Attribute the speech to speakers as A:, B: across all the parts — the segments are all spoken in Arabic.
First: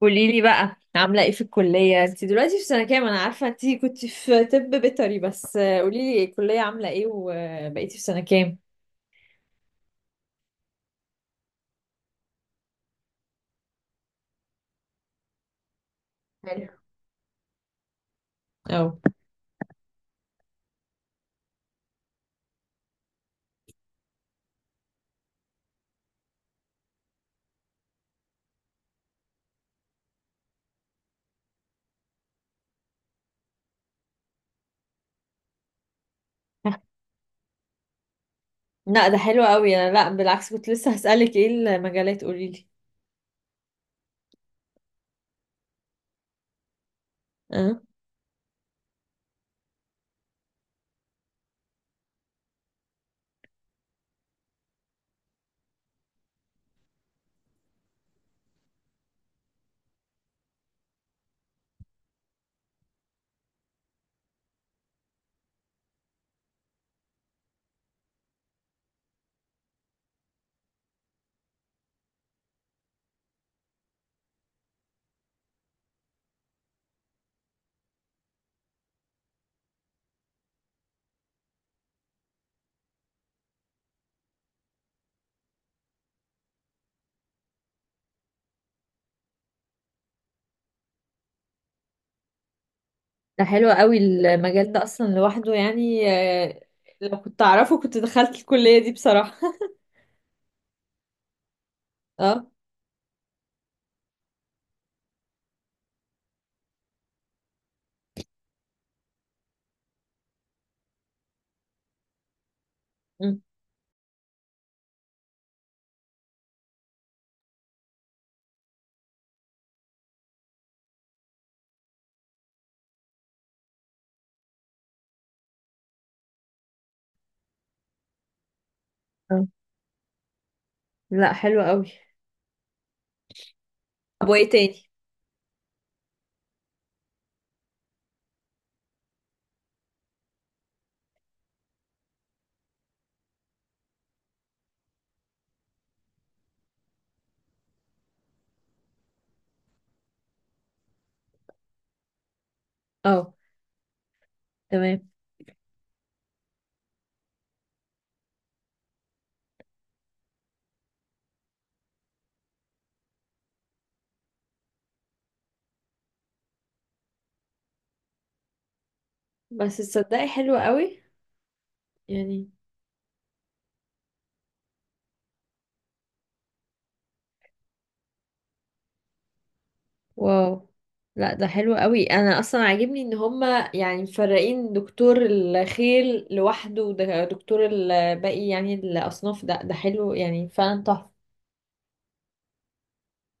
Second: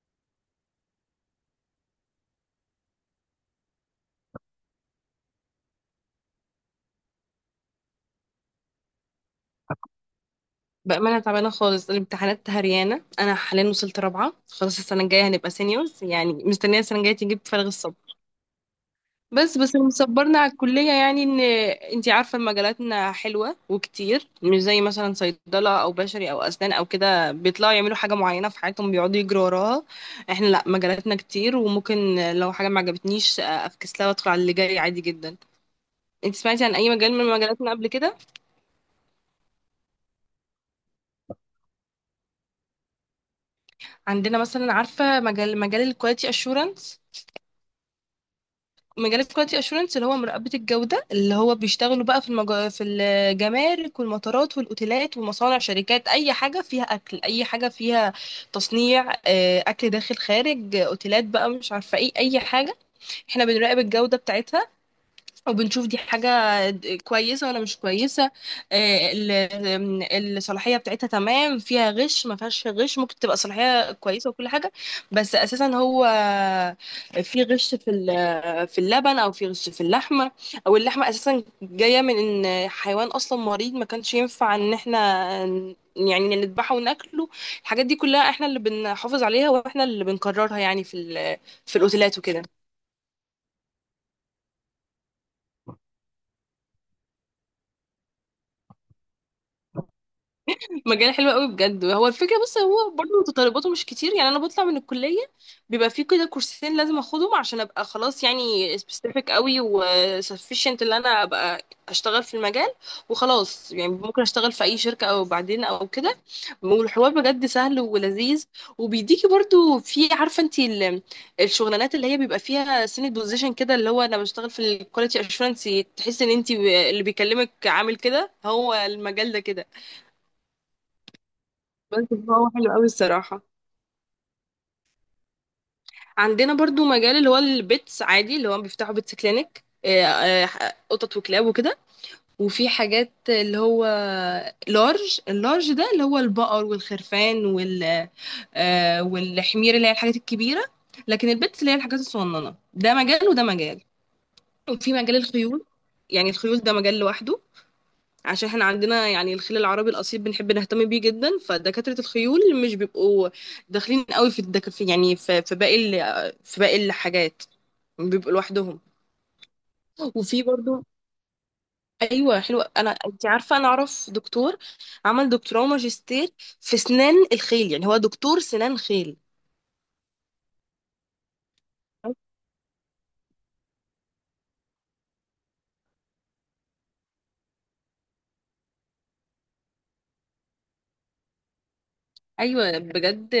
A: قولي لي بقى عامله ايه في الكليه؟ انت دلوقتي في سنه كام؟ انا عارفه انت كنت في طب بيطري، بس قولي لي الكليه عامله ايه وبقيتي في سنه كام.
B: بأمانة تعبانة خالص. الامتحانات هريانة. أنا حاليا وصلت رابعة. خلاص السنة الجاية هنبقى سينيورز، يعني
A: حلو.
B: مستنية السنة الجاية تجيب. فارغ الصبر.
A: او.
B: بس اللي مصبرنا على الكلية يعني، إن أنتي عارفة، مجالاتنا حلوة وكتير، مش زي مثلا صيدلة أو بشري أو أسنان أو كده بيطلعوا يعملوا حاجة معينة في حياتهم، بيقعدوا يجروا وراها. إحنا لأ، مجالاتنا كتير، وممكن لو حاجة ما عجبتنيش أفكس لها وأدخل على اللي جاي عادي جدا. أنتي سمعتي عن أي مجال من مجالاتنا قبل كده؟
A: لا ده حلو قوي. انا لا بالعكس، كنت لسه هسالك ايه المجالات، قولي لي.
B: عندنا مثلا، عارفة، مجال الكواليتي أشورنس.
A: اه،
B: مجالات كواليتي اشورنس اللي هو مراقبة الجودة، اللي هو بيشتغلوا بقى في الجمارك والمطارات والاوتيلات ومصانع شركات، اي حاجة فيها اكل، اي حاجة فيها تصنيع، اكل داخل خارج، اوتيلات بقى، مش عارفة ايه، اي حاجة. احنا بنراقب الجودة بتاعتها، وبنشوف دي حاجة كويسة ولا مش كويسة. الصلاحية بتاعتها تمام، فيها غش ما فيهاش غش، ممكن تبقى صلاحية كويسة وكل حاجة. بس أساسا هو في غش في اللبن، أو في غش في اللحمة، أو اللحمة أساسا جاية من إن حيوان أصلا مريض ما كانش ينفع إن إحنا يعني نذبحه وناكله. الحاجات دي كلها إحنا اللي بنحافظ عليها، وإحنا اللي بنكررها يعني في الأوتيلات وكده.
A: ده حلو قوي المجال ده اصلا لوحده، يعني لو كنت اعرفه كنت دخلت الكليه دي بصراحه.
B: مجال حلو قوي بجد، هو الفكره.
A: اه.
B: بس هو برضه متطلباته مش كتير يعني، انا بطلع من الكليه بيبقى في كده كورسين لازم اخدهم عشان ابقى خلاص يعني سبيسيفيك قوي وسفيشنت اللي انا ابقى اشتغل في المجال
A: أمم.
B: وخلاص، يعني ممكن اشتغل في اي شركه او بعدين او كده. والحوار بجد سهل ولذيذ، وبيديكي برضه، في، عارفه انت، الشغلانات اللي هي بيبقى فيها سنة بوزيشن كده، اللي هو انا بشتغل في الكواليتي اشورنس تحس ان انت اللي بيكلمك عامل كده، هو المجال ده
A: آه.
B: كده.
A: لا حلو قوي.
B: بس هو حلو قوي الصراحة.
A: طب وايه تاني؟
B: عندنا برضو مجال اللي هو البيتس عادي، اللي هو بيفتحوا بيتس كلينك، قطط وكلاب وكده. وفي حاجات اللي هو لارج، اللارج ده اللي هو البقر والخرفان والحمير، اللي هي الحاجات الكبيرة. لكن البيتس اللي هي الحاجات الصغننة، ده مجال
A: اه،
B: وده مجال. وفي
A: تمام.
B: مجال الخيول، يعني الخيول ده مجال لوحده، عشان احنا عندنا يعني الخيل العربي الاصيل بنحب نهتم بيه جدا، فدكاتره الخيول مش بيبقوا داخلين قوي في الدك... في يعني في, في في باقي الحاجات، بيبقوا لوحدهم.
A: بس تصدقي
B: وفي
A: حلو
B: برضو،
A: قوي
B: ايوه
A: يعني.
B: حلوه. انا، انت عارفه، انا اعرف دكتور عمل دكتوراه وماجستير في سنان الخيل، يعني هو دكتور سنان خيل.
A: واو. لا ده حلو قوي، انا اصلا عاجبني ان هما يعني مفرقين دكتور الخيل لوحده ودكتور الباقي يعني الاصناف، ده حلو يعني فعلا تحفه.
B: ايوه بجد،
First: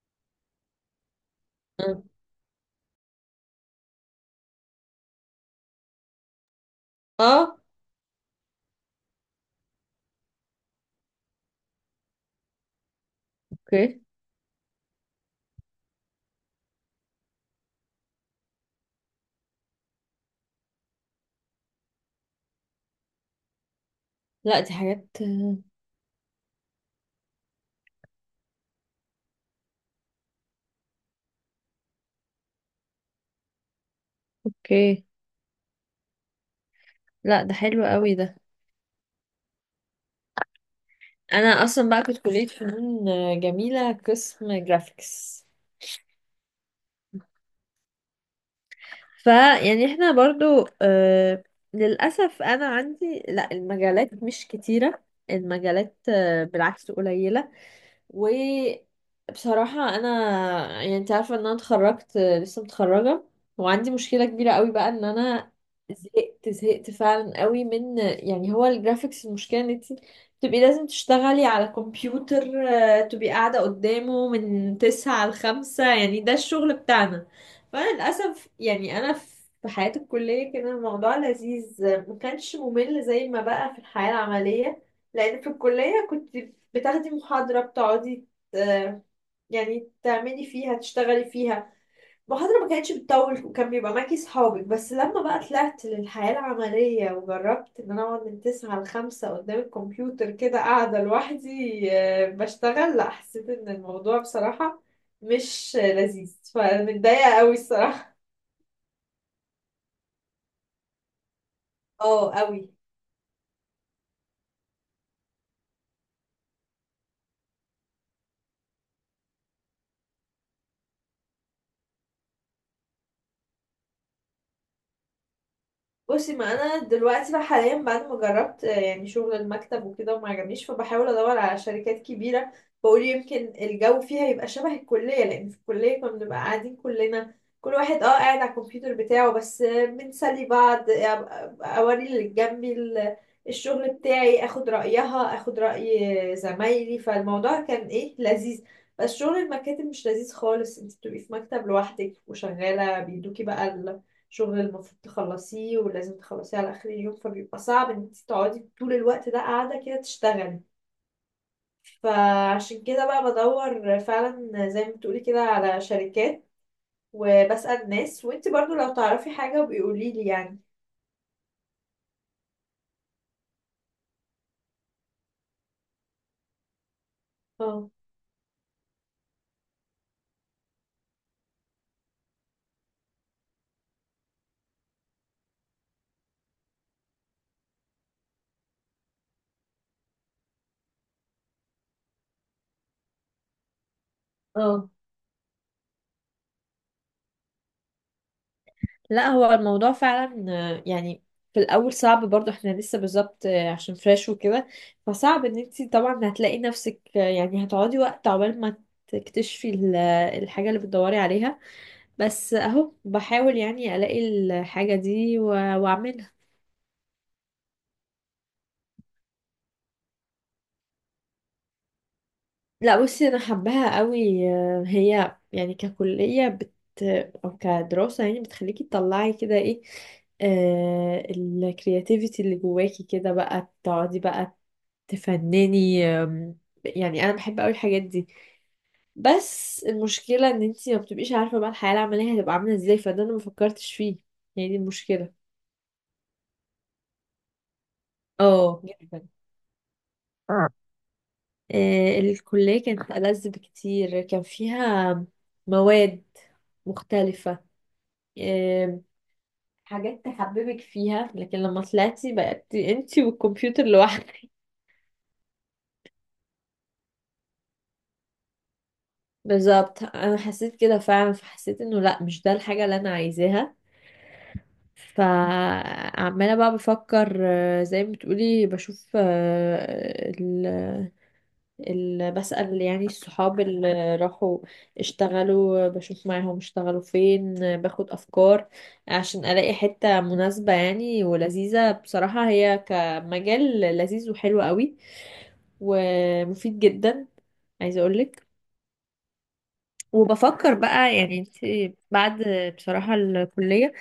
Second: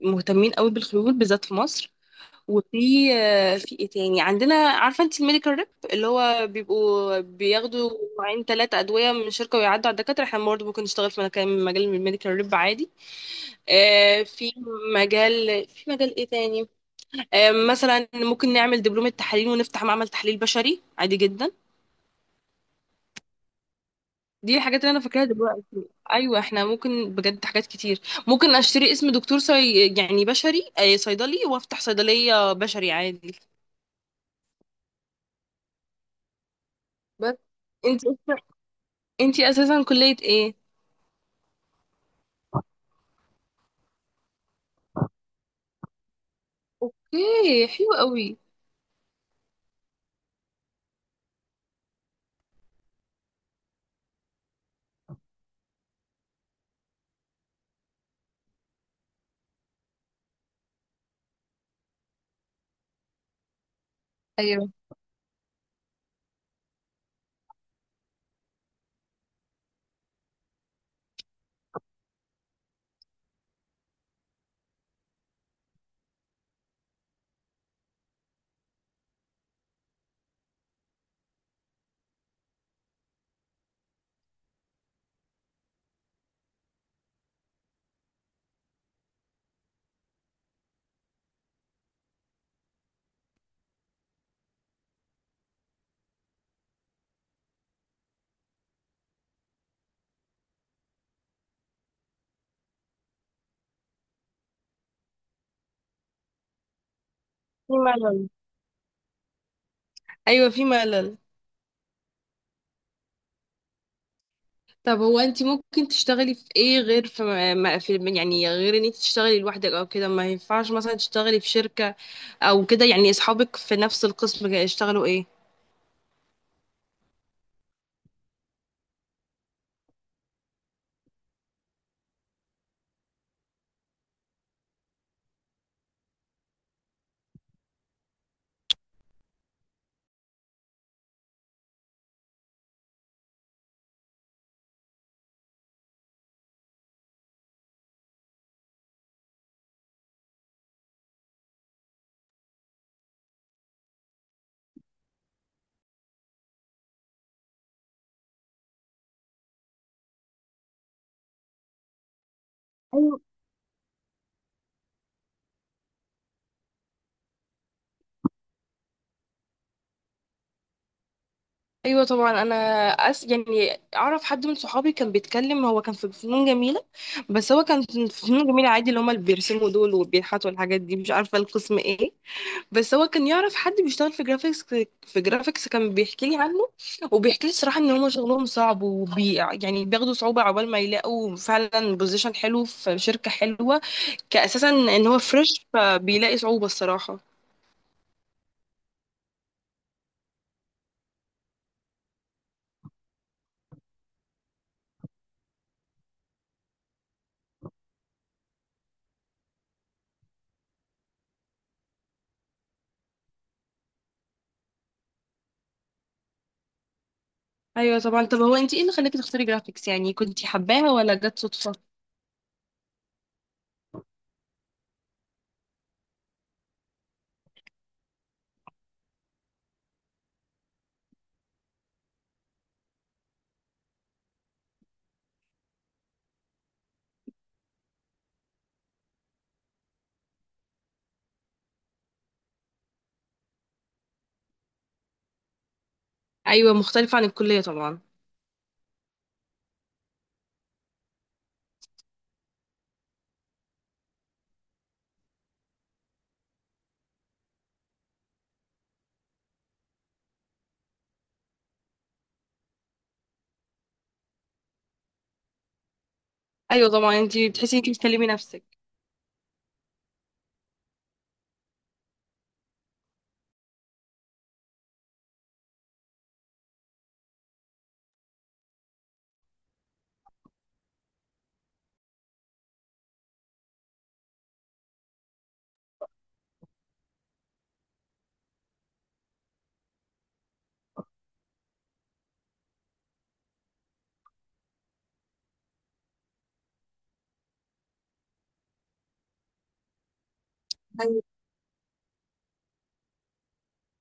B: مهتمين قوي بالخيول بالذات في مصر.
A: اه.
B: وفي في ايه تاني عندنا؟ عارفه انت الميديكال ريب، اللي هو بيبقوا
A: آه،
B: بياخدوا نوعين ثلاثه ادويه من الشركه ويعدوا على الدكاتره، احنا برضه ممكن نشتغل في مكان مجال الميديكال ريب عادي.
A: اوكي.
B: في مجال، في مجال ايه تاني؟ مثلا ممكن نعمل دبلومه تحاليل ونفتح معمل تحليل بشري عادي جدا. دي
A: لا دي
B: الحاجات اللي انا
A: حاجات.
B: فاكراها دلوقتي، ايوه احنا ممكن بجد حاجات كتير. ممكن اشتري اسم دكتور يعني بشري، صيدلي، وافتح صيدليه بشري عادي.
A: اوكي.
B: بس
A: لا ده حلو
B: انت،
A: قوي ده.
B: انتي اساسا كلية ايه؟
A: انا اصلا بقى كنت كليه فنون جميله، قسم جرافيكس.
B: اوكي حلو قوي.
A: فيعني احنا برضو آه، للاسف انا عندي لا المجالات مش كتيره، المجالات بالعكس قليله. وبصراحة أنا يعني أنت عارفة إن أنا اتخرجت، لسه متخرجة، وعندي مشكلة كبيرة قوي
B: ايوه
A: بقى إن أنا زهقت فعلا قوي من يعني هو الجرافيكس. المشكلة إن أنت تبقي لازم تشتغلي على كمبيوتر، تبقي قاعدة قدامه من 9 لـ 5، يعني ده الشغل بتاعنا. فأنا للأسف يعني أنا في حياة الكلية كان الموضوع لذيذ، ما كانش ممل زي ما بقى في الحياة العملية. لان في الكلية كنت بتاخدي محاضرة، بتقعدي آه، يعني تعملي فيها، تشتغلي فيها. المحاضرة ما كانتش بتطول وكان بيبقى معاكي صحابك. بس لما بقى طلعت للحياة العملية وجربت ان انا اقعد من 9 لـ 5 قدام الكمبيوتر، كده قاعدة لوحدي، بشتغل، لا حسيت ان الموضوع بصراحة مش لذيذ، فمتضايقة قوي
B: في
A: الصراحة.
B: ملل. ايوه في ملل.
A: اه قوي.
B: طب هو انتي ممكن تشتغلي في ايه غير ما في يعني غير ان انتي تشتغلي لوحدك او كده؟ ما ينفعش مثلا تشتغلي في شركة او كده يعني؟ اصحابك في نفس القسم اشتغلوا ايه؟
A: بصي، ما انا دلوقتي بقى حاليا بعد ما جربت يعني شغل المكتب وكده وما عجبنيش، فبحاول ادور على شركات كبيره. بقول يمكن الجو فيها يبقى شبه الكليه، لان في الكليه كنا بنبقى قاعدين كلنا، كل واحد اه قاعد على الكمبيوتر بتاعه، بس بنسلي بعض، اوري اللي جنبي الشغل بتاعي، اخد رايها، اخد راي زمايلي، فالموضوع كان ايه لذيذ. بس شغل المكاتب مش لذيذ خالص، انت بتبقي في مكتب لوحدك وشغاله بيدوكي بقى، شغل المفروض تخلصيه ولازم تخلصيه على آخر اليوم، فبيبقى صعب ان انت تقعدي طول الوقت ده قاعدة كده تشتغلي. فعشان كده
B: ايوه.
A: بقى بدور فعلا زي ما بتقولي كده على شركات وبسأل ناس، وانت برضو لو تعرفي حاجة بيقولي لي يعني.
B: ايوه طبعا. انا يعني اعرف حد من صحابي كان بيتكلم، هو كان في فنون جميله. بس هو كان
A: اه.
B: في فنون جميله عادي، اللي هما اللي بيرسموا دول وبينحتوا الحاجات دي، مش عارفه القسم ايه. بس هو كان يعرف حد بيشتغل في جرافيكس، في جرافيكس كان بيحكي لي عنه. وبيحكي لي الصراحه ان هم شغلهم صعب، يعني بياخدوا صعوبه عقبال ما يلاقوا فعلا بوزيشن حلو في شركه حلوه، كاساسا
A: اه
B: ان هو فريش، فبيلاقي صعوبه الصراحه.
A: لا، هو الموضوع فعلا يعني في الاول صعب، برضو احنا لسه بالظبط، عشان فريش وكده، فصعب ان انت طبعا هتلاقي نفسك، يعني هتقعدي وقت عقبال ما تكتشفي الحاجة اللي بتدوري عليها. بس اهو بحاول يعني الاقي الحاجة دي واعملها.
B: ايوه طبعا. طب هو انت ايه اللي خلاكي تختاري جرافيكس يعني؟ كنتي حباها ولا جت صدفه؟
A: لا بصي، انا حباها قوي، هي يعني ككلية او كدراسة يعني بتخليكي تطلعي كده ايه، الكرياتيفيتي اللي جواكي، كده بقى تقعدي بقى تفنني. يعني انا بحب قوي الحاجات دي. بس المشكلة ان انتي ما بتبقيش عارفة بقى الحياة العملية هتبقى عاملة ازاي، فده انا ما فكرتش فيه، هي دي المشكلة.
B: ايوه مختلفه عن الكليه طبعا.
A: اه جدا. الكلية كانت ألذ بكتير، كان فيها مواد مختلفة، آه، حاجات تحببك فيها، لكن لما طلعتي بقت انتي والكمبيوتر لوحدك.
B: ايوه طبعا، انت بتحسي انت بتكلمي نفسك.
A: بالظبط، انا حسيت كده فعلا، فحسيت انه لا مش ده الحاجة اللي انا عايزاها. فعمالة بقى بفكر، زي ما بتقولي، بشوف بسأل يعني الصحاب اللي راحوا اشتغلوا، بشوف معاهم اشتغلوا فين، باخد أفكار عشان ألاقي حتة مناسبة يعني ولذيذة. بصراحة هي كمجال لذيذ وحلو قوي ومفيد جدا، عايزة أقولك. وبفكر بقى
B: أيوة.
A: يعني انت، بعد بصراحة الكلية،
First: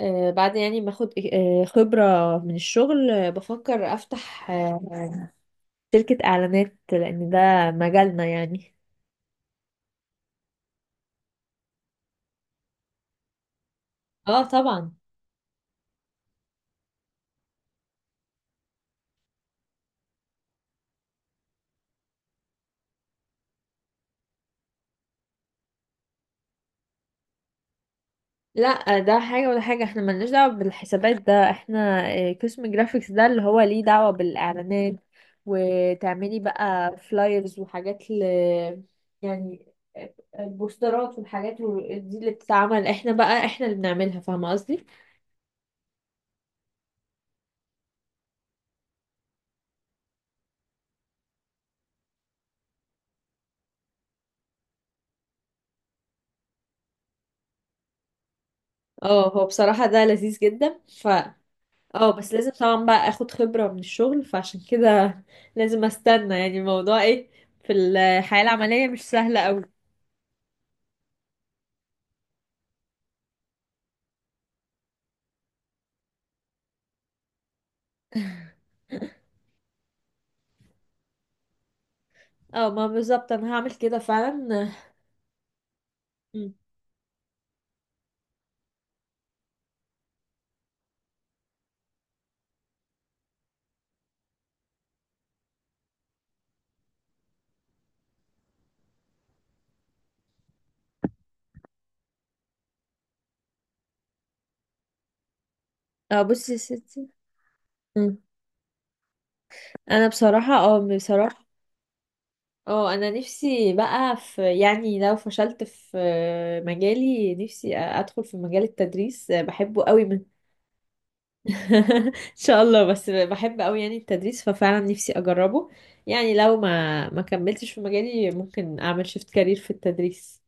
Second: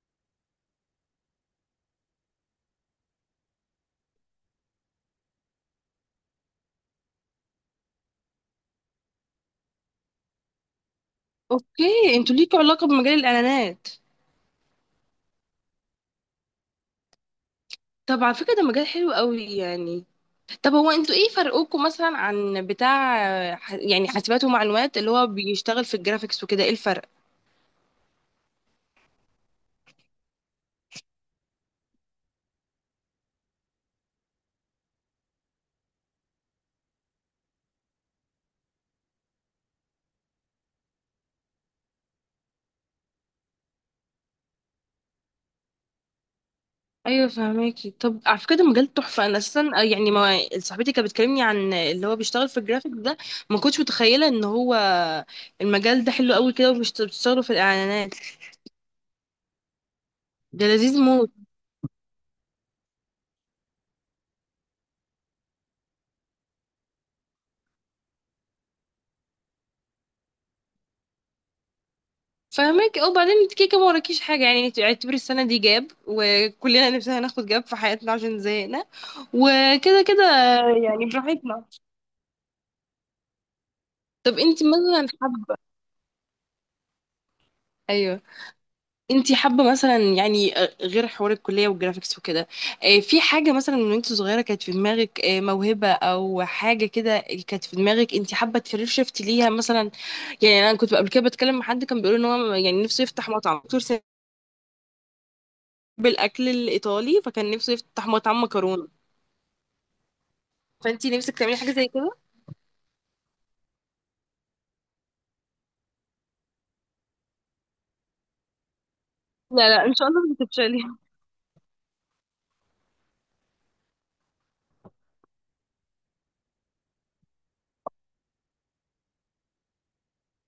A: بعد يعني ما اخد خبرة من الشغل، بفكر افتح شركة اعلانات، لان ده مجالنا يعني.
B: اوكي، انتوا ليكوا علاقه بمجال الاعلانات؟
A: اه طبعا.
B: طب على فكره ده مجال حلو قوي يعني. طب هو انتوا ايه فرقوكوا مثلا عن بتاع يعني حاسبات ومعلومات اللي هو بيشتغل في الجرافيكس وكده؟ ايه الفرق؟
A: لا ده حاجة ولا حاجة، احنا ملناش دعوة بالحسابات، ده احنا قسم جرافيكس، ده اللي هو ليه دعوة بالإعلانات، وتعملي بقى فلايرز وحاجات ل يعني، البوسترات والحاجات دي اللي بتتعمل، احنا بقى احنا اللي بنعملها، فاهمة قصدي؟
B: ايوه فهماكي. طب على فكره ده مجال تحفه، انا اساسا يعني ما صاحبتي كانت بتكلمني عن اللي هو بيشتغل في الجرافيك ده، ما كنتش متخيله ان هو المجال ده حلو قوي كده وبتشتغلوا في الاعلانات.
A: اه هو بصراحة ده لذيذ
B: ده
A: جدا
B: لذيذ
A: ف،
B: موت.
A: اه بس لازم طبعا بقى اخد خبرة من الشغل، فعشان كده لازم استنى يعني. الموضوع ايه في الحياة العملية مش سهلة قوي.
B: فهماكي، اه. وبعدين انت كيكه ما وراكيش حاجه، يعني انت اعتبري السنه دي جاب، وكلنا نفسنا ناخد جاب في حياتنا عشان زهقنا وكده كده يعني، براحتنا.
A: اه ما بالظبط، انا هعمل كده
B: طب انت
A: فعلا.
B: مثلا حابه،
A: مم.
B: ايوه، انتي حابه مثلا يعني، غير حوار الكليه والجرافيكس وكده، في حاجه مثلا من وانت صغيره كانت في دماغك، موهبه او حاجه كده كانت في دماغك، انتي حابه تكارير شيفت ليها مثلا؟ يعني انا كنت قبل كده بتكلم مع حد كان بيقول ان هو يعني نفسه يفتح مطعم، دكتور سامي،
A: اه
B: بالاكل
A: بصي يا ستي.
B: الايطالي فكان نفسه يفتح
A: مم.
B: مطعم مكرونه.
A: انا بصراحة اه
B: فانتي نفسك
A: بصراحة
B: تعملي حاجه زي كده؟
A: اه انا نفسي بقى، في يعني لو فشلت في مجالي، نفسي ادخل في مجال التدريس،
B: لا
A: بحبه
B: لا، ان
A: قوي
B: شاء الله
A: من.
B: مش هتفشلي.
A: ان شاء الله، بس بحب قوي يعني التدريس، ففعلا نفسي اجربه يعني. لو ما كملتش في مجالي ممكن اعمل شيفت كارير في التدريس.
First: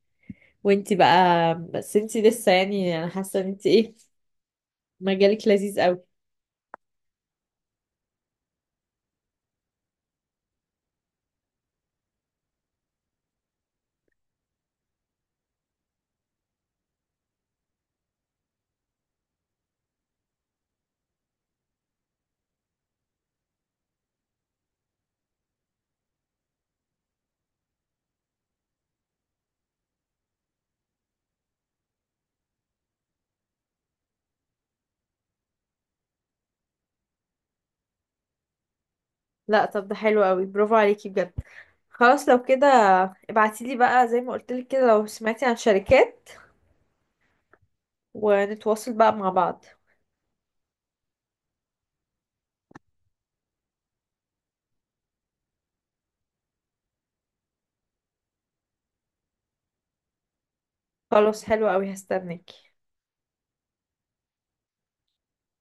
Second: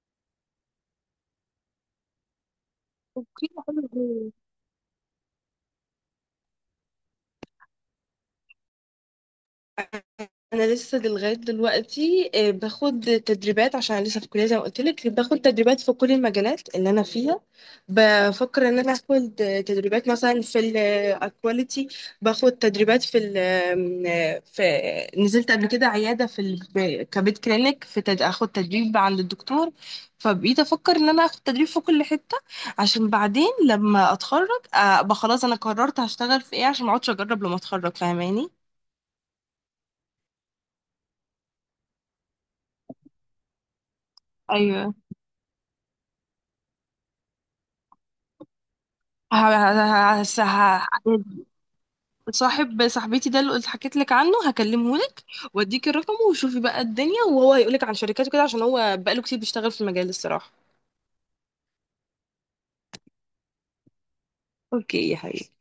A: وانتي بقى، بس انتي لسه يعني، انا حاسة ان انتي ايه، مجالك لذيذ قوي.
B: انا لسه لغايه دلوقتي باخد تدريبات، عشان لسه في الكليه زي ما قلت لك، باخد تدريبات في كل المجالات اللي انا فيها. بفكر ان انا اخد تدريبات مثلا في الاكواليتي، باخد تدريبات في ال آم، آه، في نزلت قبل كده عياده كبيت كلينيك، اخد تدريب عند الدكتور. فبقيت افكر ان انا اخد تدريب في كل حته، عشان بعدين لما اتخرج ابقى خلاص انا قررت هشتغل في ايه، عشان ما اقعدش اجرب لما اتخرج. فاهماني؟
A: لا طب ده حلو قوي، برافو عليكي بجد. خلاص لو كده ابعتيلي بقى زي ما قلتلك كده
B: ايوه.
A: لو سمعتي عن شركات، ونتواصل بقى مع
B: ه-
A: بعض.
B: ه- ه- ه- صاحبتي ده اللي قلت حكيت لك عنه هكلمه لك، واديك الرقم، وشوفي بقى الدنيا، وهو هيقولك عن شركاته كده، عشان هو بقاله كتير بيشتغل في المجال الصراحة.
A: خلاص حلو قوي، هستناكي.
B: اوكي يا حبيبي.